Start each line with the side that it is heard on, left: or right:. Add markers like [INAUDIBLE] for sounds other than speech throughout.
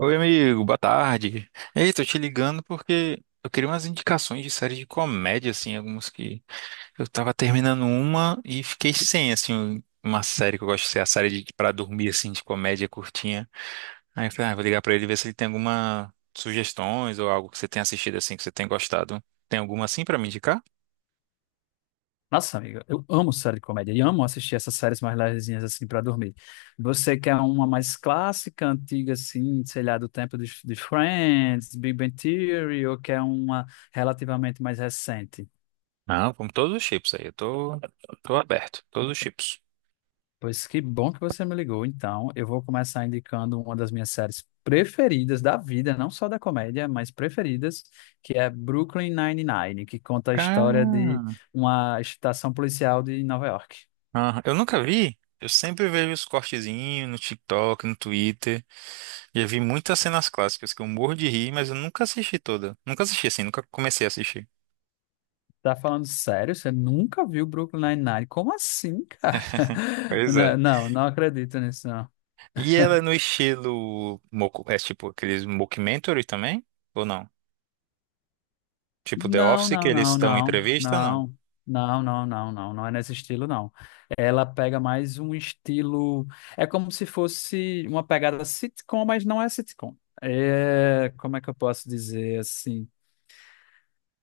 right: Oi, amigo, boa tarde. Ei, tô te ligando porque eu queria umas indicações de séries de comédia, assim, algumas que eu tava terminando uma e fiquei sem, assim, uma série que eu gosto de ser a série de para dormir, assim, de comédia curtinha. Aí eu falei, ah, vou ligar pra ele ver se ele tem alguma sugestões ou algo que você tenha assistido, assim, que você tenha gostado. Tem alguma, assim, pra me indicar?
left: Nossa, amiga, eu amo série de comédia e amo assistir essas séries mais levezinhas assim para dormir. Você quer uma mais clássica, antiga, assim, sei lá, do tempo de Friends, Big Bang Theory, ou quer uma relativamente mais recente?
right: Não, como todos os chips aí, eu tô aberto, todos os chips.
left: Pois que bom que você me ligou. Então, eu vou começar indicando uma das minhas séries preferidas da vida, não só da comédia, mas preferidas, que é Brooklyn Nine-Nine, que conta a história de
right: Cara,
left: uma estação policial de Nova York.
right: ah, eu nunca vi. Eu sempre vejo os cortezinhos no TikTok, no Twitter. Já vi muitas cenas clássicas que eu morro de rir, mas eu nunca assisti toda. Nunca assisti assim, nunca comecei a assistir.
left: Tá falando sério? Você nunca viu Brooklyn Nine-Nine? Como assim, cara? [LAUGHS]
right: Pois é.
left: Não, não acredito nisso, não.
right: E ela é no estilo é tipo aqueles mockumentary também? Ou não? Tipo The
left: Não,
right: Office, que
left: não,
right: eles
left: não,
right: estão em
left: não,
right: entrevista, ou não?
left: não, não, não, não, não, Não é nesse estilo, não. Ela pega mais um estilo. É como se fosse uma pegada sitcom, mas não é sitcom. É, como é que eu posso dizer assim?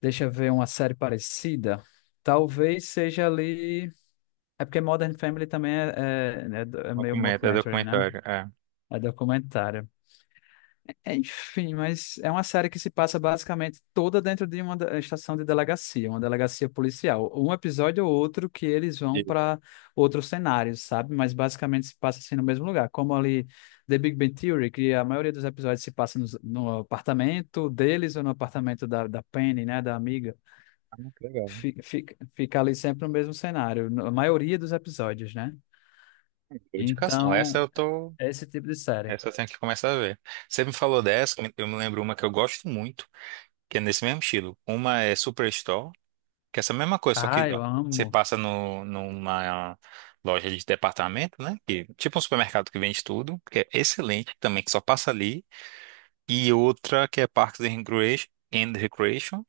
left: Deixa eu ver uma série parecida. Talvez seja ali. É porque Modern Family também é meio
right: Documenta, é
left: mockumentary, né?
right: documentário, é.
left: É documentário. É. Enfim, mas é uma série que se passa basicamente toda dentro de uma estação de delegacia, uma delegacia policial. Um episódio ou outro que eles vão
right: E-
left: para outros cenários, sabe? Mas basicamente se passa assim no mesmo lugar. Como ali The Big Bang Theory, que a maioria dos episódios se passa no apartamento deles ou no apartamento da Penny, né? Da amiga.
right: Ah, que legal.
left: Fica ali sempre no mesmo cenário, na maioria dos episódios, né?
right: Boa indicação.
left: Então, é esse tipo de série.
right: Essa eu tenho que começar a ver. Você me falou dessa, eu me lembro uma que eu gosto muito, que é nesse mesmo estilo. Uma é Superstore. Que é essa mesma coisa, só que
left: Ah, eu
right: você
left: amo.
right: passa no, numa loja de departamento, né? Que, tipo um supermercado que vende tudo, que é excelente também, que só passa ali. E outra que é Parks and Recreation,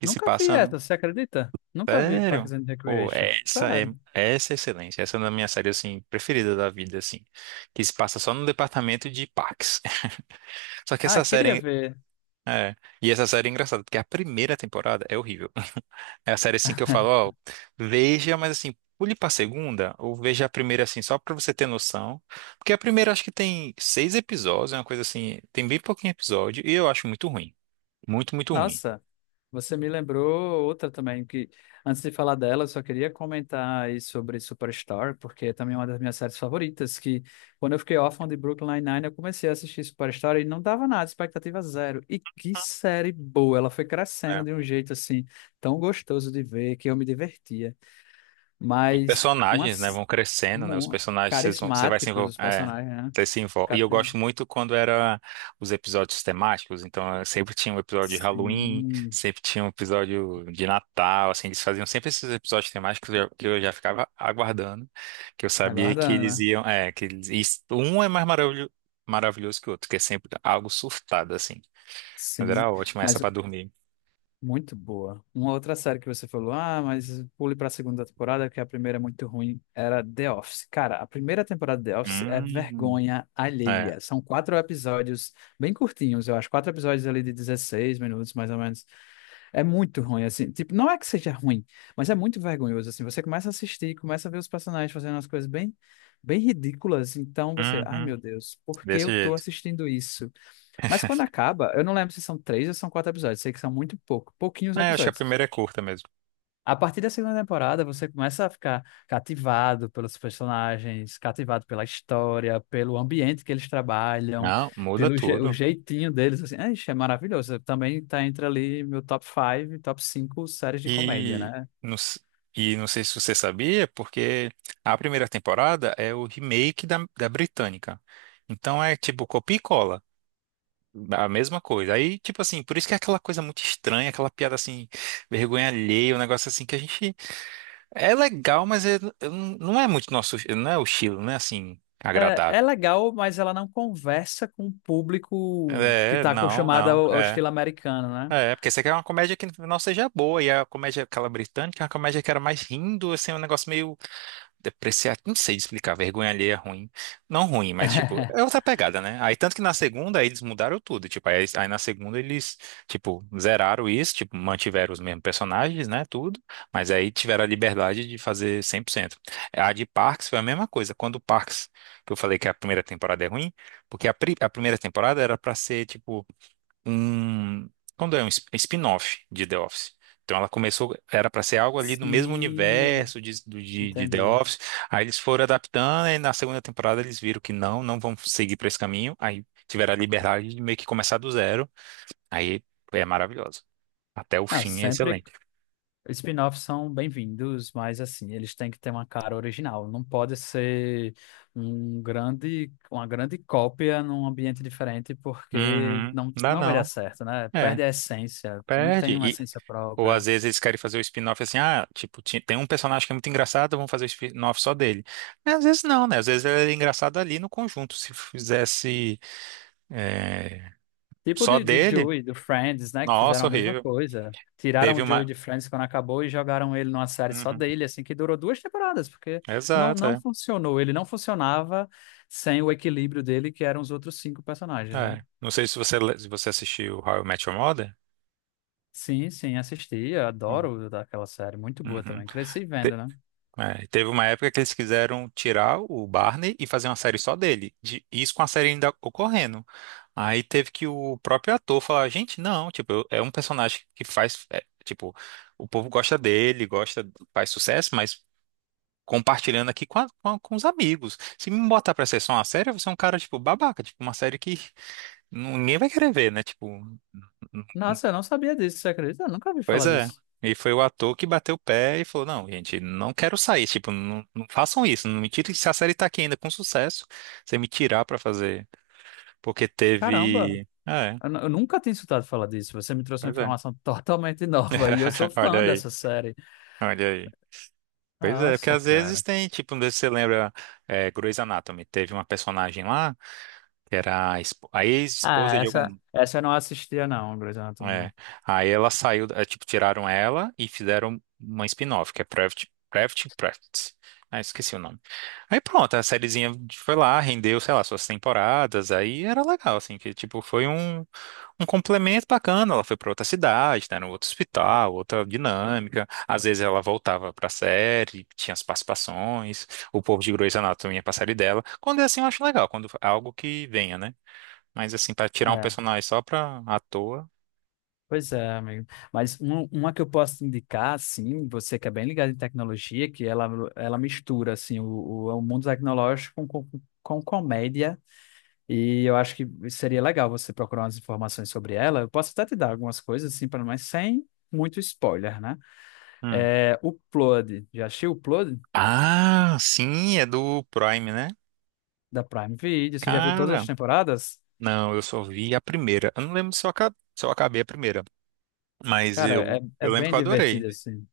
right: que se
left: Nunca vi
right: passa no...
left: essa, você acredita? Nunca vi Parks
right: Sério?
left: and
right: Pô,
left: Recreation.
right: essa é,
left: Sério.
right: essa é excelente. Essa é uma da minha série, assim, preferida da vida, assim. Que se passa só no departamento de parques. [LAUGHS] Só que
left: Ah,
right: essa
left: queria
right: série...
left: ver.
right: É, e essa série é engraçada, porque a primeira temporada é horrível. É a série assim que eu falo,
left: [LAUGHS]
right: ó, veja, mas assim, pule pra segunda, ou veja a primeira assim, só pra você ter noção. Porque a primeira acho que tem 6 episódios, é uma coisa assim, tem bem pouquinho episódio, e eu acho muito ruim. Muito, muito ruim.
left: Nossa, você me lembrou outra também, que antes de falar dela, eu só queria comentar aí sobre Superstore, porque é também uma das minhas séries favoritas, que quando eu fiquei órfão de Brooklyn Nine-Nine, eu comecei a assistir Superstore e não dava nada, expectativa zero. E que série boa, ela foi crescendo de um
right: Né?
left: jeito assim, tão gostoso de ver, que eu me divertia.
right: Os
left: Mas
right: personagens, né,
left: umas,
right: vão crescendo, né? Os
left: uma-
right: personagens, você vai se
left: Carismáticos
right: envolver.
left: os
right: É,
left: personagens, né?
right: você se envolve. E eu
left: Cate-
right: gosto muito quando era os episódios temáticos. Então, eu sempre tinha um episódio de Halloween,
left: Sim,
right: sempre tinha um episódio de Natal. Assim, eles faziam sempre esses episódios temáticos que eu já ficava aguardando, que eu sabia que
left: aguardando,
right: eles
left: né?
right: iam. É, que eles, e um é mais maravilhoso, maravilhoso que o outro, que é sempre algo surtado, assim. Mas
left: Sim,
right: era ótimo essa
left: mas
right: pra dormir.
left: muito boa. Uma outra série que você falou, ah, mas pule para a segunda temporada, que a primeira é muito ruim, era The Office. Cara, a primeira temporada de The Office é
right: Hum,
left: vergonha
right: é.
left: alheia. São quatro episódios bem curtinhos, eu acho, quatro episódios ali de 16 minutos, mais ou menos. É muito ruim, assim. Tipo, não é que seja ruim, mas é muito vergonhoso, assim. Você começa a assistir, começa a ver os personagens fazendo umas coisas bem, bem ridículas. Então você, ai
right: Uhum,
left: meu Deus, por que
right: desse
left: eu tô
right: jeito.
left: assistindo isso? Mas quando acaba, eu não lembro se são três ou são quatro episódios. Sei que são muito pouco, pouquinhos
right: É, acho que a
left: episódios.
right: primeira é curta mesmo.
left: A partir da segunda temporada, você começa a ficar cativado pelos personagens, cativado pela história, pelo ambiente que eles trabalham,
right: Não, muda
left: pelo je- o
right: tudo.
left: jeitinho deles, assim, é, ixi, é maravilhoso. Também tá entre ali meu top 5, top 5 séries de comédia,
right: E
left: né?
right: não, s- e não sei se você sabia, porque a primeira temporada é o remake da, da britânica. Então é tipo copia e cola. A mesma coisa. Aí, tipo assim, por isso que é aquela coisa muito estranha, aquela piada assim, vergonha alheia, um negócio assim que a gente. É legal, mas é- eu não é muito nosso. Não é o estilo, não é assim,
left: É, é
right: agradável.
left: legal, mas ela não conversa com o público que
right: É,
left: tá
right: não,
left: acostumado
right: não,
left: ao
right: é.
left: estilo americano, né?
right: É, porque você quer uma comédia que não seja boa, e a comédia, aquela britânica, é uma comédia que era mais rindo, assim, um negócio meio depreciar, não sei explicar, vergonha alheia é ruim. Não ruim, mas tipo, é outra pegada, né? Aí tanto que na segunda aí eles mudaram tudo, tipo, aí na segunda eles, tipo, zeraram isso, tipo, mantiveram os mesmos personagens, né, tudo, mas aí tiveram a liberdade de fazer 100%. A de Parks foi a mesma coisa, quando o Parks, que eu falei que a primeira temporada é ruim, porque a primeira temporada era pra ser, tipo, um, quando é um spin-off de The Office. Então ela começou, era para ser algo ali no mesmo
left: Sim,
right: universo de The
left: entendi.
right: Office. Aí eles foram adaptando e na segunda temporada eles viram que não, não vão seguir para esse caminho. Aí tiveram a liberdade de meio que começar do zero. Aí é maravilhoso. Até o
left: Não,
right: fim é
left: sempre
right: excelente.
left: Spin-offs são bem-vindos, mas assim, eles têm que ter uma cara original. Não pode ser uma grande cópia num ambiente diferente, porque
right: Uhum. Dá
left: não vai dar
right: não.
left: certo, né?
right: É,
left: Perde a essência, não tem uma
right: perde.
left: essência
right: Ou às
left: própria.
right: vezes eles querem fazer o spin-off assim, ah, tipo, tem um personagem que é muito engraçado, vamos fazer o spin-off só dele. Mas às vezes não, né? Às vezes ele é engraçado ali no conjunto. Se fizesse é,
left: Tipo
right: só
left: de
right: dele,
left: Joey, do Friends, né? Que fizeram
right: nossa,
left: a mesma
right: horrível.
left: coisa. Tiraram
right: Teve
left: o Joey
right: uma.
left: de Friends quando acabou e jogaram ele numa série só
right: Uhum.
left: dele, assim, que durou duas temporadas, porque
right: Exato,
left: não
right: é.
left: funcionou. Ele não funcionava sem o equilíbrio dele, que eram os outros cinco personagens, né?
right: É. Não sei se se você assistiu How I Met Your Mother.
left: Sim, sim, assisti, eu
right: Bom.
left: adoro aquela série, muito boa
right: Uhum.
left: também. Cresci vendo, né?
right: É, e teve uma época que eles quiseram tirar o Barney e fazer uma série só dele. De, isso com a série ainda ocorrendo. Aí teve que o próprio ator falar, gente, não, tipo, eu- é um personagem que faz, é, tipo, o povo gosta dele, gosta, faz sucesso, mas compartilhando aqui com os amigos. Se me botar pra ser só uma série, eu vou ser um cara, tipo, babaca, tipo, uma série que [LAUGHS] ninguém vai querer ver, né? Tipo,
left: Nossa, eu não sabia disso, você acredita? Eu nunca ouvi
right: pois
left: falar
right: é.
left: disso.
right: E foi o ator que bateu o pé e falou: não, gente, não quero sair. Tipo, não, não façam isso. Não me tirem. Se a série tá aqui ainda com sucesso, você me tirar pra fazer. Porque
left: Caramba,
right: teve. É,
left: eu nunca tinha escutado falar disso. Você me trouxe uma
right: pois é.
left: informação [LAUGHS] totalmente nova e eu
right: [LAUGHS]
left: sou
right: Olha
left: fã
right: aí,
left: dessa série.
right: olha aí. Pois é, porque
left: Nossa,
right: às vezes
left: cara.
right: tem, tipo, não sei se você lembra, é, Grey's Anatomy, teve uma personagem lá que era a
left: Ah,
right: ex-esposa de algum.
left: essa eu não assistia, não, Grey's Anatomy,
right: É.
left: não.
right: Aí ela saiu, é, tipo, tiraram ela e fizeram uma spin-off, que é Private Practice. Ah, esqueci o nome. Aí pronto, a sériezinha foi lá, rendeu, sei lá, suas temporadas, aí era legal, assim, que tipo, foi um, um complemento bacana. Ela foi pra outra cidade, né, no outro hospital, outra dinâmica. Às vezes ela voltava pra série, tinha as participações, o povo de Grey's Anatomy ia pra série dela. Quando é assim, eu acho legal, quando é algo que venha, né? Mas assim, pra tirar um
left: É,
right: personagem só pra à toa.
left: pois é, amigo. Mas uma que eu posso te indicar, assim, você que é bem ligado em tecnologia, que ela mistura, assim, o mundo tecnológico com comédia. E eu acho que seria legal você procurar umas informações sobre ela. Eu posso até te dar algumas coisas, assim, pra- mas sem muito spoiler, né?
right: Hum.
left: É, o Upload. Já assistiu o Upload
right: Ah, sim, é do Prime, né?
left: da Prime Video? Você já viu todas as
right: Cara,
left: temporadas?
right: não, eu só vi a primeira. Eu não lembro se eu acabei a primeira, mas
left: Cara,
right: eu,
left: é, é
right: eu lembro
left: bem
right: que eu adorei.
left: divertido, assim.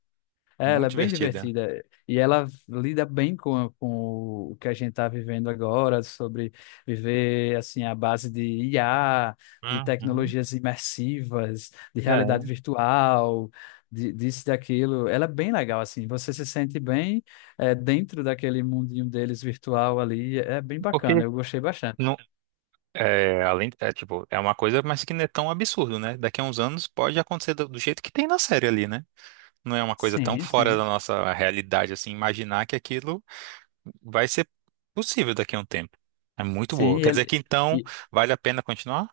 left: É, ela é
right: Muito
left: bem
right: divertida.
left: divertida e ela lida bem com o que a gente está vivendo agora, sobre viver assim à base de IA, de
right: Uhum.
left: tecnologias imersivas, de
right: É,
left: realidade virtual, disso e daquilo. Ela é bem legal, assim, você se sente bem é, dentro daquele mundinho deles virtual ali, é bem bacana,
right: porque
left: eu gostei bastante.
right: não, é, além, é, tipo, é uma coisa, mas que não é tão absurdo, né? Daqui a uns anos pode acontecer do jeito que tem na série ali, né? Não é uma coisa tão
left: Sim,
right: fora da
left: sim.
right: nossa realidade, assim, imaginar que aquilo vai ser possível daqui a um tempo. É muito
left: Sim,
right: boa.
left: e
right: Quer dizer
left: ele.
right: que então vale a pena continuar?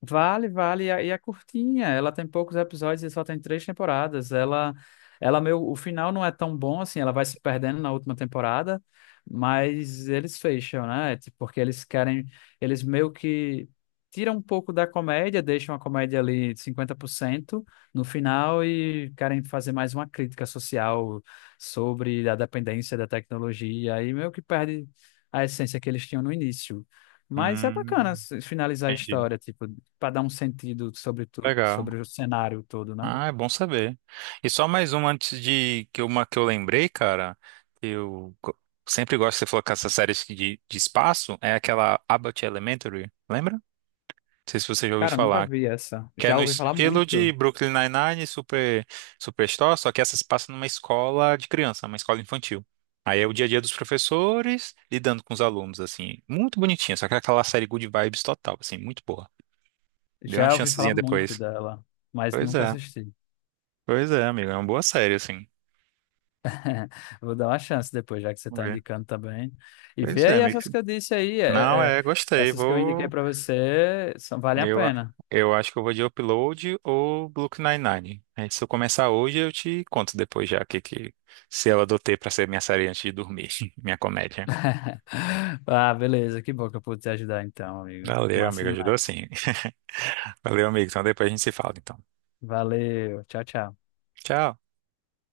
left: Vale, vale. E é curtinha. Ela tem poucos episódios e só tem três temporadas. Ela meio, o final não é tão bom assim. Ela vai se perdendo na última temporada, mas eles fecham, né? É. Tipo. Porque eles querem, eles meio que tiram um pouco da comédia, deixam a comédia ali 50% no final e querem fazer mais uma crítica social sobre a dependência da tecnologia. Aí meio que perde a essência que eles tinham no início. Mas é bacana
right: Hum.
left: se- finalizar a
right: Entendi.
left: história, tipo, para dar um sentido sobre tudo,
right: Legal.
left: sobre o cenário todo, né?
right: Ah, é bom saber. E só mais uma antes de que uma que eu lembrei, cara, que eu sempre gosto de você falou com essas séries de espaço, é aquela Abbott Elementary, lembra? Não sei se você já ouviu
left: Cara, nunca
right: falar.
left: vi essa.
right: Que é
left: Já
right: no
left: ouvi falar
right: estilo de
left: muito.
right: Brooklyn Nine-Nine, Superstore, só que essa se passa numa escola de criança, uma escola infantil. Aí é o dia a dia dos professores lidando com os alunos, assim. Muito bonitinha, só que é aquela série good vibes total, assim, muito boa. Dê uma
left: Já ouvi falar
right: chancezinha
left: muito
right: depois.
left: dela, mas
right: Pois
left: nunca
right: é.
left: assisti.
right: Pois é, amigo, é uma boa série, assim.
left: Vou dar uma chance depois, já que você
right: Vamos
left: está
right: ver.
left: indicando também. E
right: Pois
left: vê
right: é,
left: aí essas
right: amigo.
left: que eu disse aí,
right: Não,
left: é,
right: é, gostei.
left: essas que eu indiquei
right: Vou.
left: para você, são, valem a
right: Eu, a-
left: pena.
right: eu acho que eu vou de Upload ou Brooklyn Nine-Nine. Aí, se eu começar hoje, eu te conto depois já o que se eu adotei pra ser minha série antes de dormir, [LAUGHS] minha comédia.
left: [LAUGHS] Ah, beleza, que bom que eu pude te ajudar então, amigo.
right: Valeu,
left: Massa
right: amigo, ajudou
left: demais.
right: sim. [LAUGHS] Valeu, amigo. Então depois a gente se fala, então.
left: Valeu, tchau, tchau.
right: Tchau.